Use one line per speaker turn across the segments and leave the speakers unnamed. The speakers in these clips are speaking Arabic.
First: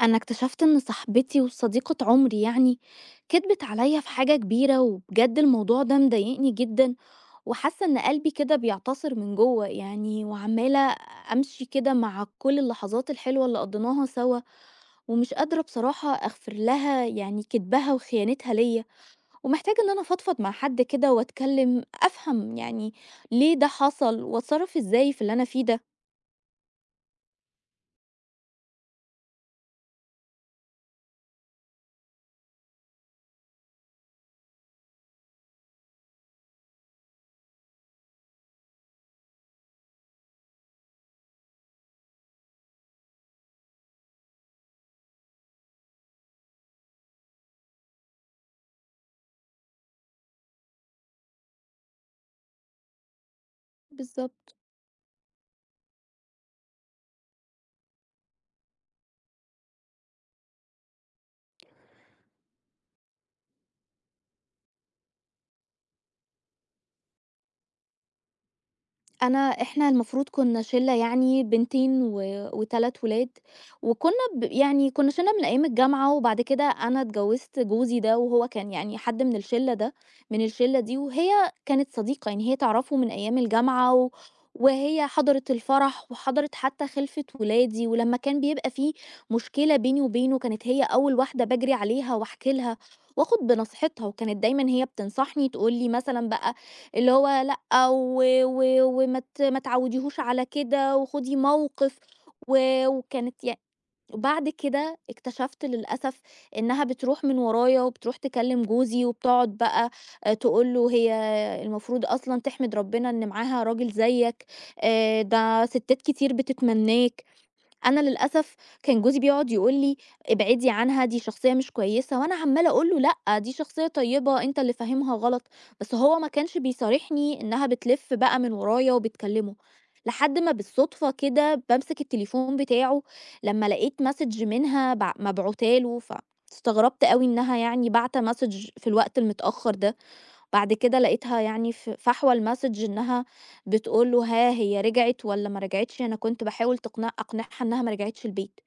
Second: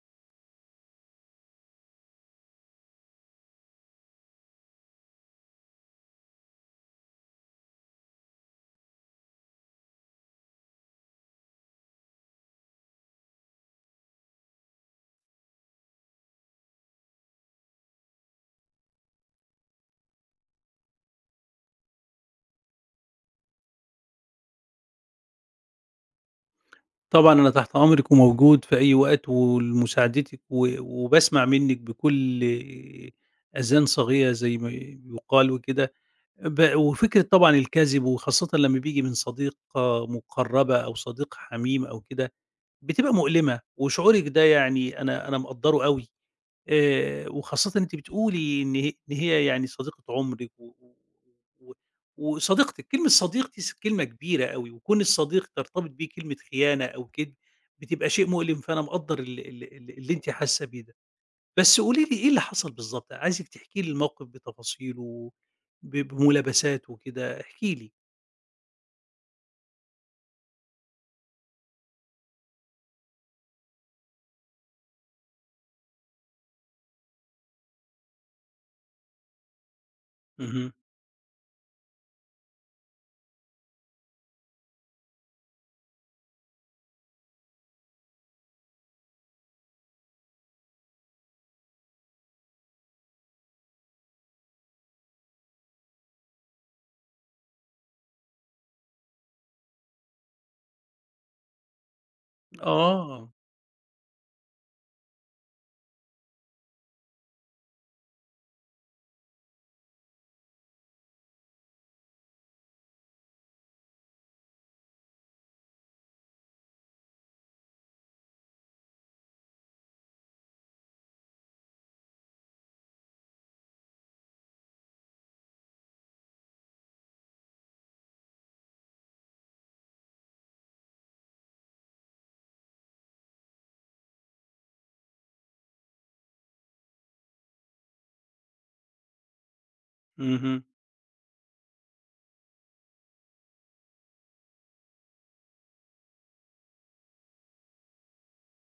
أنا اكتشفت إن صاحبتي وصديقة عمري يعني كدبت عليا في حاجة كبيرة، وبجد الموضوع ده مضايقني جدا، وحاسة إن قلبي كده بيعتصر من جوه يعني، وعمالة أمشي كده مع كل اللحظات الحلوة اللي قضيناها سوا، ومش قادرة بصراحة أغفر لها يعني كدبها وخيانتها ليا، ومحتاجة إن أنا أفضفض مع حد كده وأتكلم أفهم يعني ليه ده حصل وأتصرف إزاي في اللي أنا فيه ده.
طبعًا أنا تحت أمرِك وموجود في أي وقت ولمساعدتِك و وباسمع منِّك بكل أذان صاغية زي ما يُقال وكده. وفكرة طبعًا الكذب وخاصةً لمّا بييجي من صديقة مُقرّبة أو صديق حميم أو كده، بتبقى مؤلمة، وشعورِك ده يعني أنا مقدّره أوي. وخاصةً أنتِ بتقولي إن هي يعني صديقة عُمرِك و و و وصديقتِك، كلمة صديق دي كلمة كبيرة
بالظبط.
أوي، وكون الصديق ترتبط بيه كلمة خيانة أو كدب، بتبقى شيء مؤلم، فأنا مقدّر ال ال ال اللي أنتِ حاسة بيه ده. بس قولي لي إيه اللي حصل بالضبط؟ عايزِك تحكي لي الموقف بتفاصيله، بملابساته كده. احكي لي.
أنا، إحنا المفروض كنا شِلّة يعني بنتين و3 ولاد، وكنا ب يعني كنا شِلّة من أيام الجامعة، وبعد كده أنا اتجوّزت جوزي ده، وهو كان يعني حد من الشِلّة ده من
اهم.
الشِلّة دي، وهي كانت صديقة، يعني هي تعرفه من أيام الجامعة، وهي حضرِت الفرح وحضرِت حتى خِلفة ولادي، ولمّا كان بيبقى في مشكلة بيني وبينه كانت هي أول واحدة باجري عليها واحكي لها وآخُد بنصيحتها، وكانت دايمًا هي بتنصحني تقول لي مثلًا بقى اللي هو لأ، و و وما ت ما تعوّديهوش على كده وخُدي موقِف. و
آه.
وكانت يع وبعد كده اكتشفت للأسف إنّها بتروح من ورايا وبتروح تكلّم جوزي وبتقعد بقى، تقول له هي المفروض أصلًا تحمد ربنا إن معاها راجل زيّك، ده سِتّات كتير بتتمنّاك. أنا للأسف كان جوزي بيقعد يقول لي: "ابعدي عنها، دي شخصية مش كويسة." وأنا عمّالة أقول له: "لأ، دي شخصية طيبة، أنت اللي فاهمها غلط." بس هو ما كانش بيصارحني إنها بتلِف بقى من ورايا وبتكلمه، لحد ما بالصدفة كده بامسك التليفون بتاعه لمّا لقيت مسج منها مبعوتاه له، فاستغربت أوي إنها يعني باعتة مسج في الوقت المتأخر ده.
اهم.
بعد كده لقيتها يعني فحوى الmessage إنها بتقول له: "ها هي رجعت والّا ما رجعتش؟ أنا كنت باحاول أقنعها إنها ما رجعتش البيت."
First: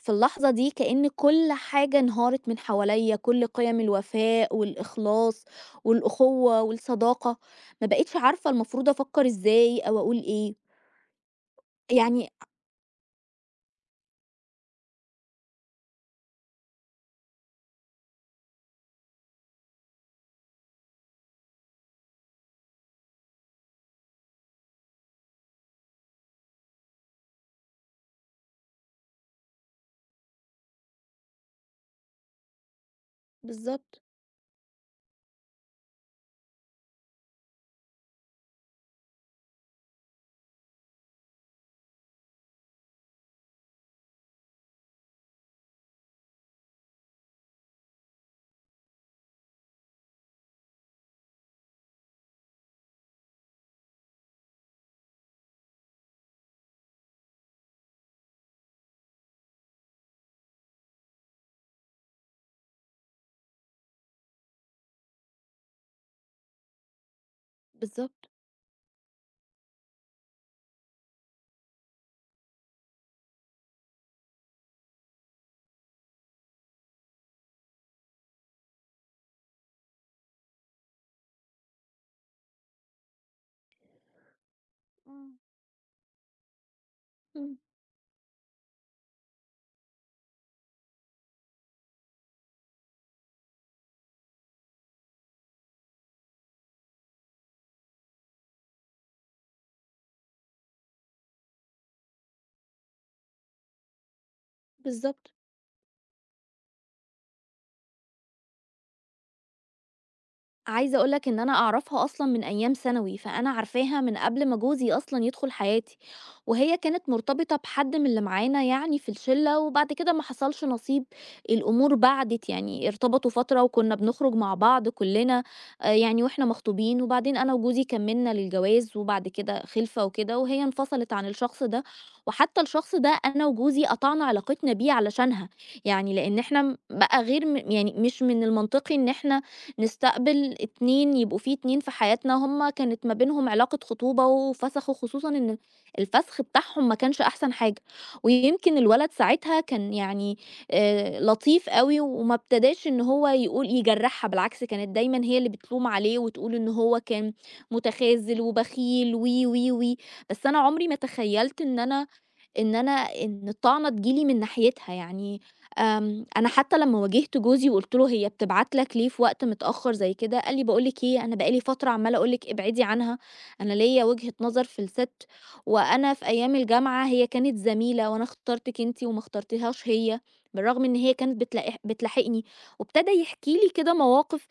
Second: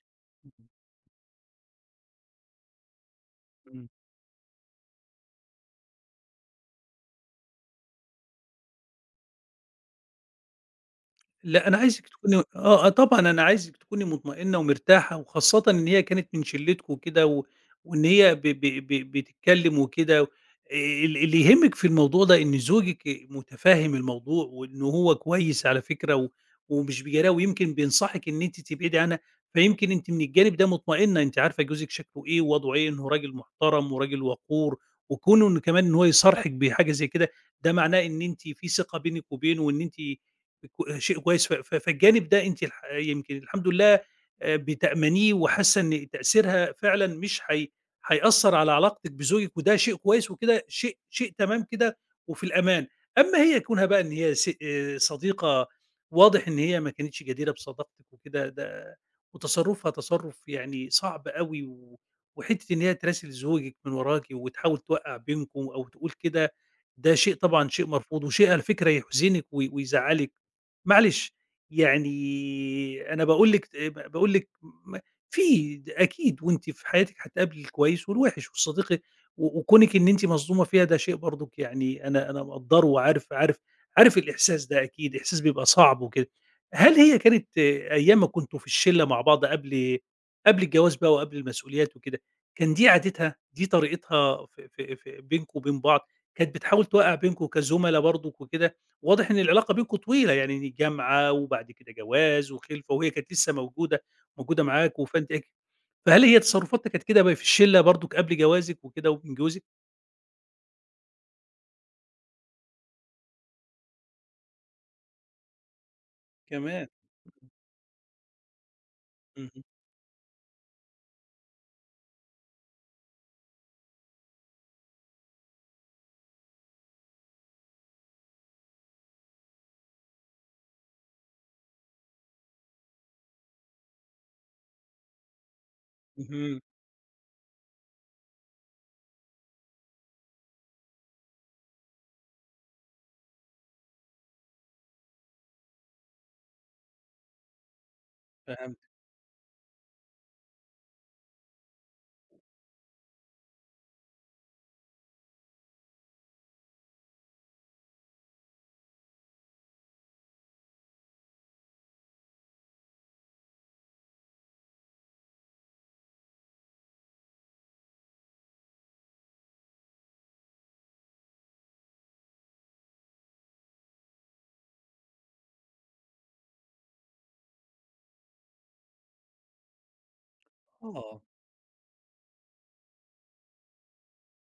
في اللحظة دي كأن كل حاجة انهارت من حواليّا، كل قيم
إمم.
الوفاء والإخلاص والأخوة والصداقة، ما بقيتش عارفة المفروض أفكّر إزاي أو أقول إيه.
لأ، أنا عايزِك
يعني
تكوني آه، آه طبعًا أنا عايزِك تكوني مطمئنة ومرتاحة، وخاصةً إن هي كانت من شِلِّتكم وكده، وإن هي ب ب ب بتتكلم وكده. ال اللي يهمِّك في الموضوع ده إن زوجِك مُتفهِّم الموضوع، وإن هو كويس على فكرة، ومش بيجاملها، ويمكن بينصحِك إن أنتِ تبعدي عنها. فيمكن أنتِ من الجانب ده مطمئنة، أنتِ عارفة جوزِك شكله إيه ووضعه إيه، إنه راجل محترم
بالضبط،
وراجل وقور، وكونه إنه كمان إن هو يصارحِك بحاجة زي كده، ده معناه إن أنتِ في ثقة بينِك وبينه، وإن أنتِ شيء كويس. ف ف فالجانب ده أنتِ يمكن الحمد لله بتأمنيه، وحاسة إن تأثيرها فعلًا مش هيأثّر على علاقتِك بزوجِك، وده شيء كويس وكده، شيء تمام كده وفي الأمان. أمّا هي كونها بقى إن هي س صديقة، واضح إن هي ما كانتش جديرة بصداقتِك وكده، ده وتصرُّفها تصرُّف يعني صعب أوي، وحتّة إن هي تراسل زوجِك من وراكِ وتحاول توقّع بينكم أو تقول كده، ده شيء طبعًا شيء مرفوض،
بالضبط.
وشيء على فكرة يحزنِك ويزعّلِك. معلش، يعني أنا باقول لِك م في د أكيد وأنتِ في حياتِك هتقابلي الكويس والوِحِش والصديق، و وكونِك إن أنتِ مصدومة فيها، ده شيء برضُك يعني أنا مقدّره، وعارف عارف عارف الإحساس ده أكيد،
إمم.
إحساس بيبقى صعب وكده. هل هي كانت
إمم،
أيام ما كنتم في الشِلّة مع بعض، قبل الجواز بقى وقبل المسؤوليات وكده، كان دي عادتها، دي طريقتها في في في بينكم وبين بعض؟ كانت بتحاول توقّع بينكم كزُملا برضُك وكده؟ واضح إن العلاقة بينكم طويلة، يعني جامعة وبعد كده جواز وخِلفة، وهي كانت لسه موجودة معاكم.
بالضبط.
فأنتِ فهل هي تصرفاتها كانت كده بقى في الشلة برضُك قبل جوازِك وكده ومن جوزِك
عايزة أقول لك إن أنا أعرفها أصلًا من أيام ثانوي، فأنا عارفاها من قبل ما جوزي أصلًا يدخل حياتي، وهي
كمان؟
كانت مرتبطة بحد من اللي معانا يعني في الشلة،
اهم.
وبعد كده ما حصلش نصيب، الأمور بعدت يعني، ارتبطوا فترة وكنا بنخرج مع بعض كلنا يعني وإحنا مخطوبين، وبعدين أنا وجوزي كمّلنا للجواز وبعد كده خِلفة وكده، وهي انفصلت عن الشخص ده، وحتى الشخص ده أنا وجوزي قطعنا علاقتنا بيه علشانها، يعني لإن
اهم.
إحنا م بقى غير م يعني مش من المنطقي إن إحنا نستقبل 2 يبقوا في 2 في حياتنا، هم كانت ما بينهم علاقة خطوبة وفسخوا، خصوصًا إن الفَسخ بتاعهم ما كانش أحسن حاجة، ويمكن
فهمت.
الولد ساعتها كان يعني لطيف أوي، وما ابتداش إن هو يقول يجرّحها، بالعكس كانت دايمًا هي اللي بتلوم عليه وتقول إن هو كان متخاذل وبخيل و، و، و، بس أنا عمري ما تخيّلت إن الطعنة تجيلي من ناحيتها يعني. أنا حتى لمّا واجهت جوزي وقُلت له: "هي بتبعت لك ليه في وقت متأخر زي كده؟" قال لي: "باقول لِك إيه، أنا بقى لي فترة عمّال أقول لِك ابعدي عنها، أنا ليّا وجهة نظر في الست، وأنا في أيام الجامعة هي كانت زميلة وأنا اخترتِك أنتِ وما اخترتيهاش هي، بالرغم إن هي
آه.
كانت بتلاحقني." وابتدى يحكي لي كده مواقف.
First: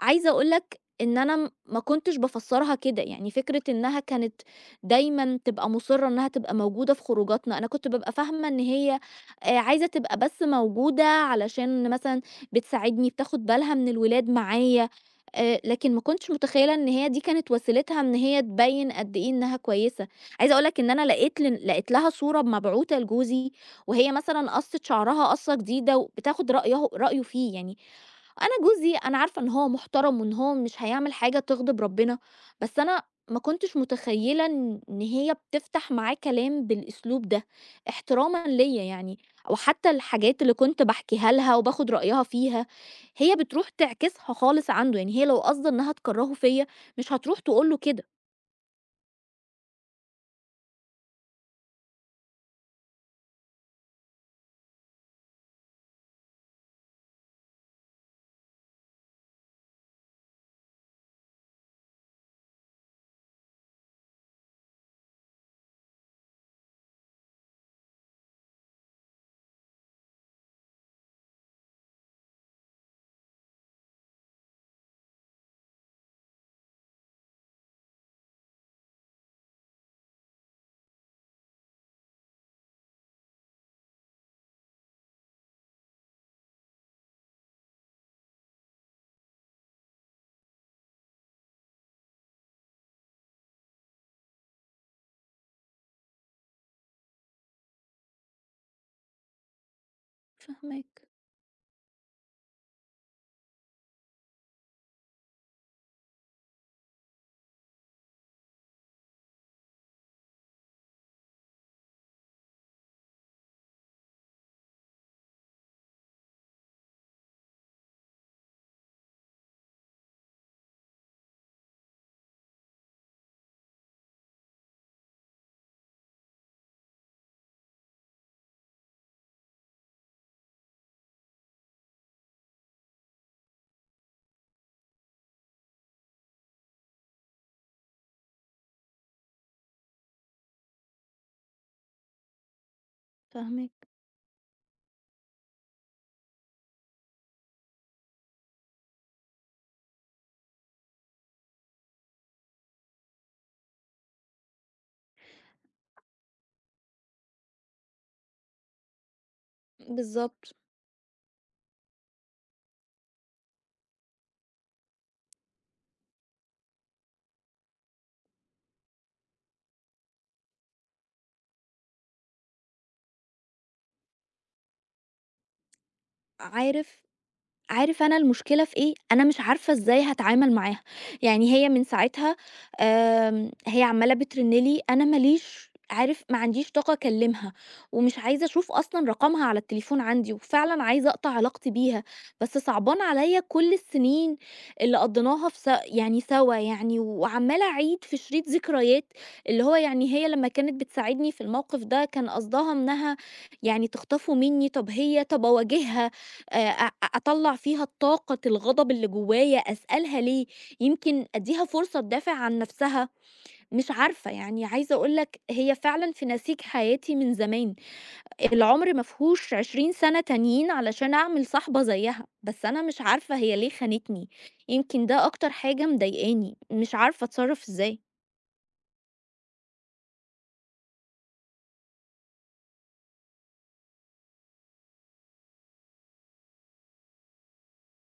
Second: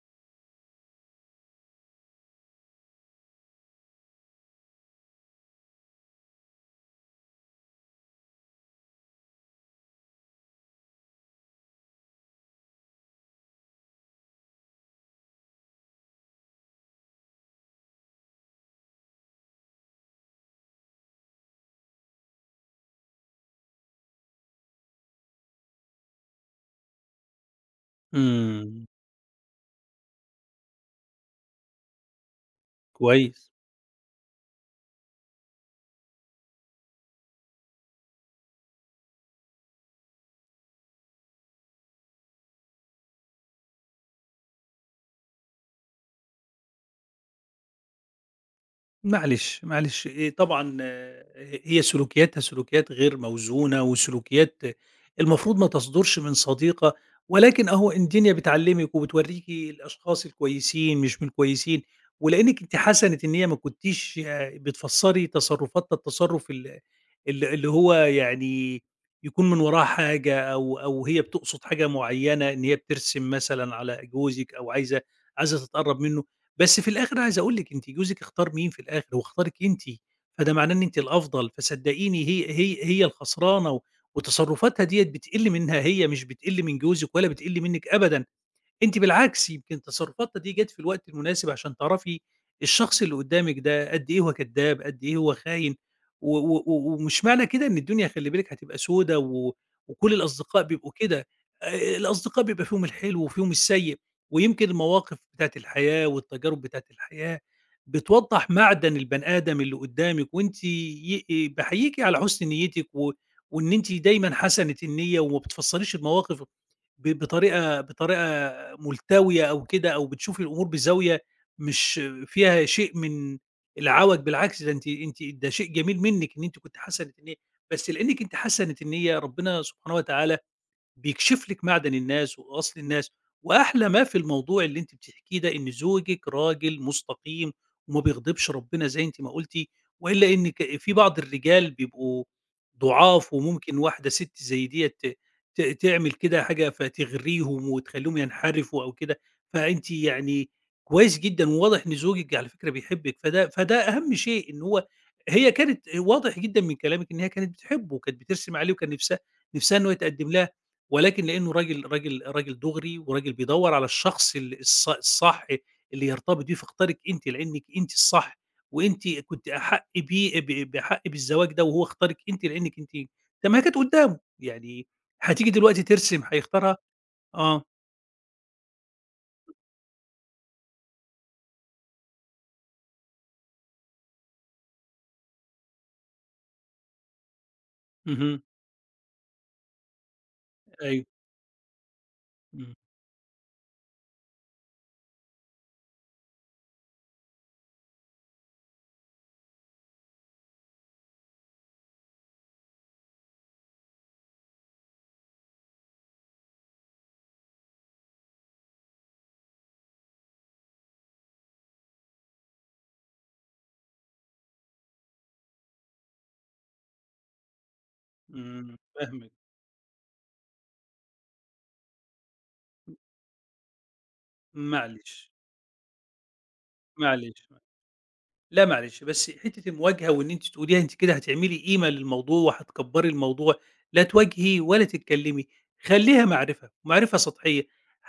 عايزة أقول لك إن أنا ما كنتش بافسّرها كده، يعني فكرة إنها كانت دايمًا تبقى مُصِرّة إنها تبقى موجودة في خروجاتنا، أنا كنت بابقى فاهمة إن هي عايزة تبقى بس موجودة علشان مثلًا بتساعدني، بتاخد بالها من الولاد معايا، لكن ما كنتش متخيّلة إن هي دي كانت وسيلتها إن هي تبيّن قد إيه إنها كويسة. عايزة أقول لك إن أنا لقيت لن لقيت لها صورة مبعوتة لجوزي، وهي مثلًا قَصِّت شعرها قَصّة جديدة وبتاخد رأيه فيه، يعني أنا
إمم.
جوزي أنا عارفة إن هو محترم وإن هو مش هيعمل حاجة تغضب ربنا، بس أنا ما
كويس.
كنتش متخيلة إن هي بتفتح معاه كلام بالأسلوب ده، احترامًا ليّا يعني، وحتى الحاجات اللي كنت باحكيها لها وباخد رأيها فيها، هي بتروح تعكسها خالص عنده، يعني هي لو قاصدة إنها تكرهه فيّا مش هتروح تقول له كده.
معلش. معلش. طبعًا، آه، هي سلوكياتها سلوكيات غير موزونة، وسلوكيات المفروض ما تصدُرش من صديقة، ولكن أهو ان الدنيا بتعلّمِك وبتورّيكِ الأشخاص الكويسين مش من الكويسين. ولإنِّك أنتِ حَسَنِت إن هي ما كنتيش، بتفسّري تصرُّفاتها التصرُّف ال ال اللي هو يعني يكون من وراه حاجة، أو هي بتقصد حاجة معيّنة، إن هي بترسم مثلًا على جوزِك أو عايزة تتقرّب منّه. بس في الآخر عايز أقول لِك أنتِ، جوزِك اختار مين في الآخر؟ هو اختارِك أنتِ، فده معناه إن أنتِ الأفضل. فصدقيني هي الخسرانة، وتصرفاتها ديّة بتقِل منها هي، مش بتقِل من جوزِك ولا بتقِل منِّك أبدًا. أنتِ بالعكس، يمكن تصرفاتنا دي جات في الوقت المناسب عشان تعرفي الشخص اللي قدّامِك ده قد إيه هو كدّاب، قد إيه هو خاين. و و و ومش معنى كده إن الدنيا، خلّي بالِك، هتبقى سودا، وكل الأصدقاء بيبقوا
فاهماك،
كده. الأصدقاء بيبقى فيهم الحلو وفيهم السيء، ويمكن المواقف بتاعة الحياة والتجارب بتاعة الحياة بتوضّح معدن البني آدم اللي قدّامِك. وأنتِ باحييكِ على حُسن نيتِك، و وإن أنتِ دايمًا حسنة النية، وما بتفسّريش المواقف ب بطريقة بطريقة ملتوية أو كده، أو بتشوفي الأمور بزاوية مش فيها شيء من العَوَج. بالعكس ده أنتِ، ده شيء جميل منِّك إن أنتِ كنتِ حسنة النية. بس لإنِّك أنتِ حسنة النية، ربنا سبحانه وتعالى بيكشف لِك معدن الناس وأصل الناس. وأحلى ما في الموضوع اللي أنتِ بتحكيه ده إن زوجِك راجل مستقيم وما بيغضبش ربنا زي أنتِ ما قُلتِ، وإلا إن ك في بعض الرجال بيبقوا ضُعاف،
فاهماك.
وممكن واحدة سِت زي ديّة ت ت تعمل كده حاجة فتغريهم وتخلّيهم ينحرفوا أو كده. فأنتِ يعني كويس جدًا، وواضح إن زوجِك على فكرة بيحبِّك، فده أهم شيء. إن هو، هي كانت واضح جدًا من كلامِك إن هي كانت بتحبه وكانت بترسم عليه، وكان نِفْسها إن هو يتقدّم لها.
بالضبط.
ولكن لإنه راجل دُغري، وراجل بيدوّر على الشخص ال الص الصح اللي يرتبط بيه، فاختارِك أنتِ لإنِّك أنتِ الصح. وأنتِ كنتِ أحَق بيه، بأحَق بالزواج ده، وهو اختارِك أنتِ لإنِّك أنتِ. طب ما هي كانت قدّامه، يعني هتيجي دلوقتي ترسم هيختارها؟
عارف
آه.
عارف أنا المشكلة في إيه؟ أنا مش عارفة إزاي هاتعامل معاها، يعني هي من ساعتها هي عمّالة بترن لي، أنا ما ليش عارف، ما عنديش طاقة أكلمها، ومش
اهم.
عايزة أشوف أصلًا رقمها على التليفون عندي، وفعلًا
أيوه.
عايزة أقطع علاقتي بيها، بس
إمم.
صعبان عليّا كل السنين اللي قضيناها في س يعني سوا يعني، وعمّالة أعيد في شريط ذكريات، اللي هو يعني هي لمّا كانت بتساعدني في الموقف ده كان قصدها إنها يعني تخطفه مني. طب هي طب أواجهها، آآ أ أطلّع فيها طاقة الغضب اللي جوايا، أسألها ليه، يمكن أدّيها فرصة تدافع عن نفسها، مش عارفة يعني. عايزة أقول لك هي فعلًا في نسيج حياتي من زمان،
إمم.
العمر ما
فاهمِك.
فيهوش 20 سنة تانيين علشان أعمل صاحبة زيها، بس أنا مش عارفة هي ليه خانتني، يمكن ده
معلش.
أكتر حاجة مضايقاني، مش عارفة
معلش.
أتصرّف إزاي.
لأ معلش، بس حتّة المواجهة، وإن أنتِ تقوليها، أنتِ كده هتعملي قيمة للموضوع وهتكبّري الموضوع. لا تواجهي ولا تتكلّمي، خلّيها معرفة، معرفة سطحية.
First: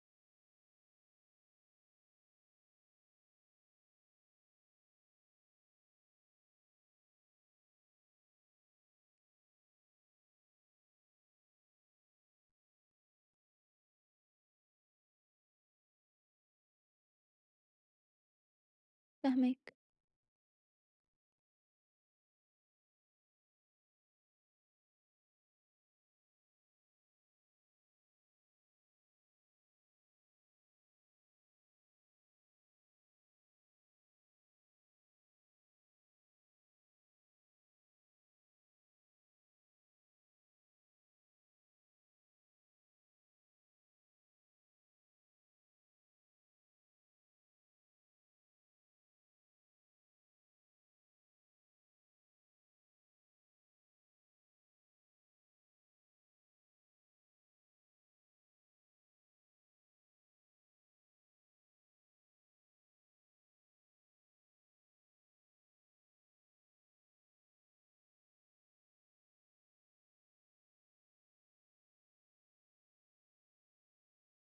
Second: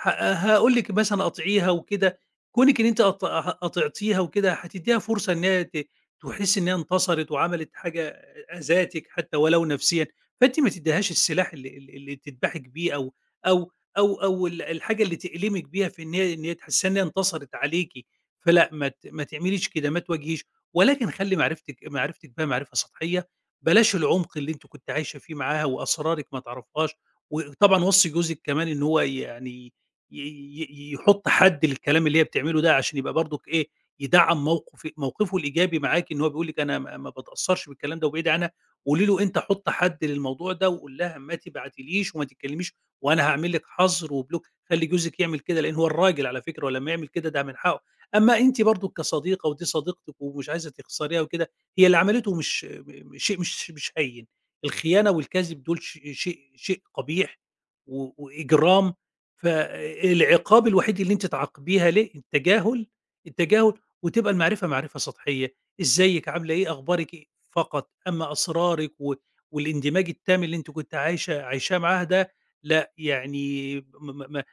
هاقول لِك مثلًا قاطعيها وكده، كونِك إن أنتِ قط ه قاطعتيها وكده، هتدّيها فرصة إن هي ت تحس إن هي انتصرت، وعملت حاجة أذاتِك حتّى ولو نفسيًا. فأنتِ ما تدّيهاش السلاح اللي تدبحِك بيه، أو أو أو أو ال الحاجة اللي تألمِك بيها، في إن هي تحسّسيها إن هي انتصرت عليكِ. فلأ، ما تعمليش
فاهماك،
كده، ما تواجهيش، ولكن خلّي معرفتِك، بها معرفة سطحية. بلاش العمق اللي أنتِ كنتِ عايشة فيه معاها، وأسرارِك ما تعرفيهاش. وطبعًا وصّي جوزِك كمان إن هو يعني ي ي يحُط حد للكلام اللي هي بتعمله ده، عشان يبقى برضُك إيه، يدعّم موقفه الإيجابي معاكِ، إن هو بيقول لِك أنا ما باتأثّرش بالكلام ده وبعيدي عنها. قولي له أنت حُط حد للموضوع ده، وقُل لها ما تبعتيليش وما تتكلّميش وأنا هاعمل لِك حَظر وبلوك. خلّي جوزِك يعمل كده، لإن هو الراجل على فكرة، ولمّا يعمل كده ده من حقّه. أمّا أنتِ برضه كصديقة، ودي صديقتِك ومش عايزة تخسريها وكده، هي اللي عملته مش م شيء مش هين. الخيانة والكذب دول ش شيء شيء قبيح وإجرام، فالعقاب الوحيد اللي أنتِ تعاقبيها ليه التجاهل. التجاهل، وتبقى المعرفة معرفة سطحية. إزيِك، عاملة إيه، أخبارِك إيه، فقط. أمّا أسرارِك و والاندماج التام اللي أنتِ كنتِ عايشة عايشاه معاها ده، لأ، يعني م م ما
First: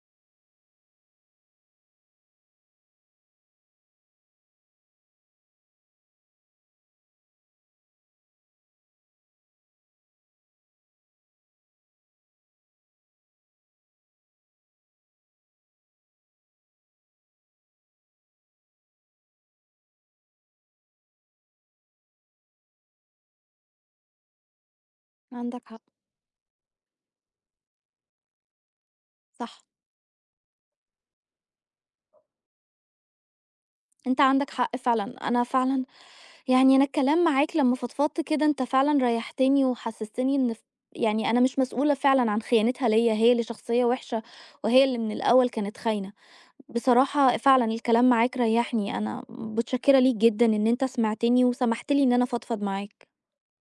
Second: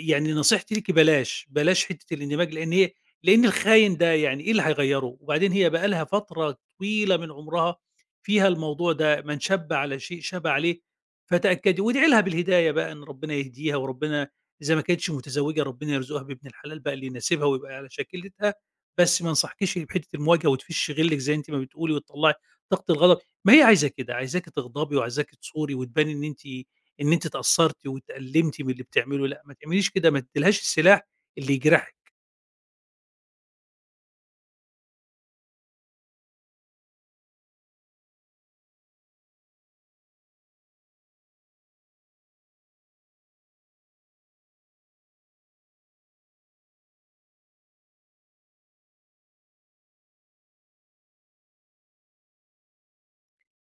يعني نصيحتي ليكِ بلاش، بلاش حتّة الاندماج. لإن هي، لأن الخاين ده يعني إيه اللي هيغيّره؟ وبعدين هي بقى لها فترة طويلة من عمرها فيها الموضوع ده، من شَبّ على شيء شَبَ عليه. فتأكّدي وادعي لها بالهداية بقى، إن ربنا يهديها، وربنا إذا ما كانتش متزوّجة ربنا يرزقها بابن الحلال بقى اللي يناسبها ويبقى على شاكلتها. بس ما انصحكيش بحتّة المواجهة وتفشّي غِلِّك زي أنتِ ما بتقولي، وتطلّعي طاقة الغضب. ما هي عايزة كده، عايزاكِ تغضبي، وعايزاكِ
عندك
تصوري
حق،
وتباني إن أنتِ اتأثّرتِ واتألّمتِ من اللي بتعمله. لأ، ما
صح.
تعمليش كده، ما تدّيلهاش السلاح اللي يجرحِك.
أنت عندك حق فعلًا، أنا فعلًا يعني، أنا الكلام معاك لمّا فضفضت كده أنت فعلًا ريّحتني وحسستني إن ف يعني أنا مش مسؤولة فعلًا عن خيانتها ليّا، هي اللي شخصية وحشة، وهي اللي من الأول كانت خاينة. بصراحة فعلًا الكلام معاك ريّحني، أنا متشكرة ليك جدًا إن أنت سمعتني وسمحت لي إن أنا أفضفض معاك.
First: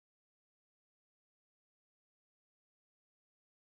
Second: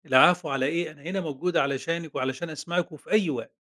العفو على إيه، أنا هنا موجود علشانِك وعلشان أسمعِك وفي أي وقت.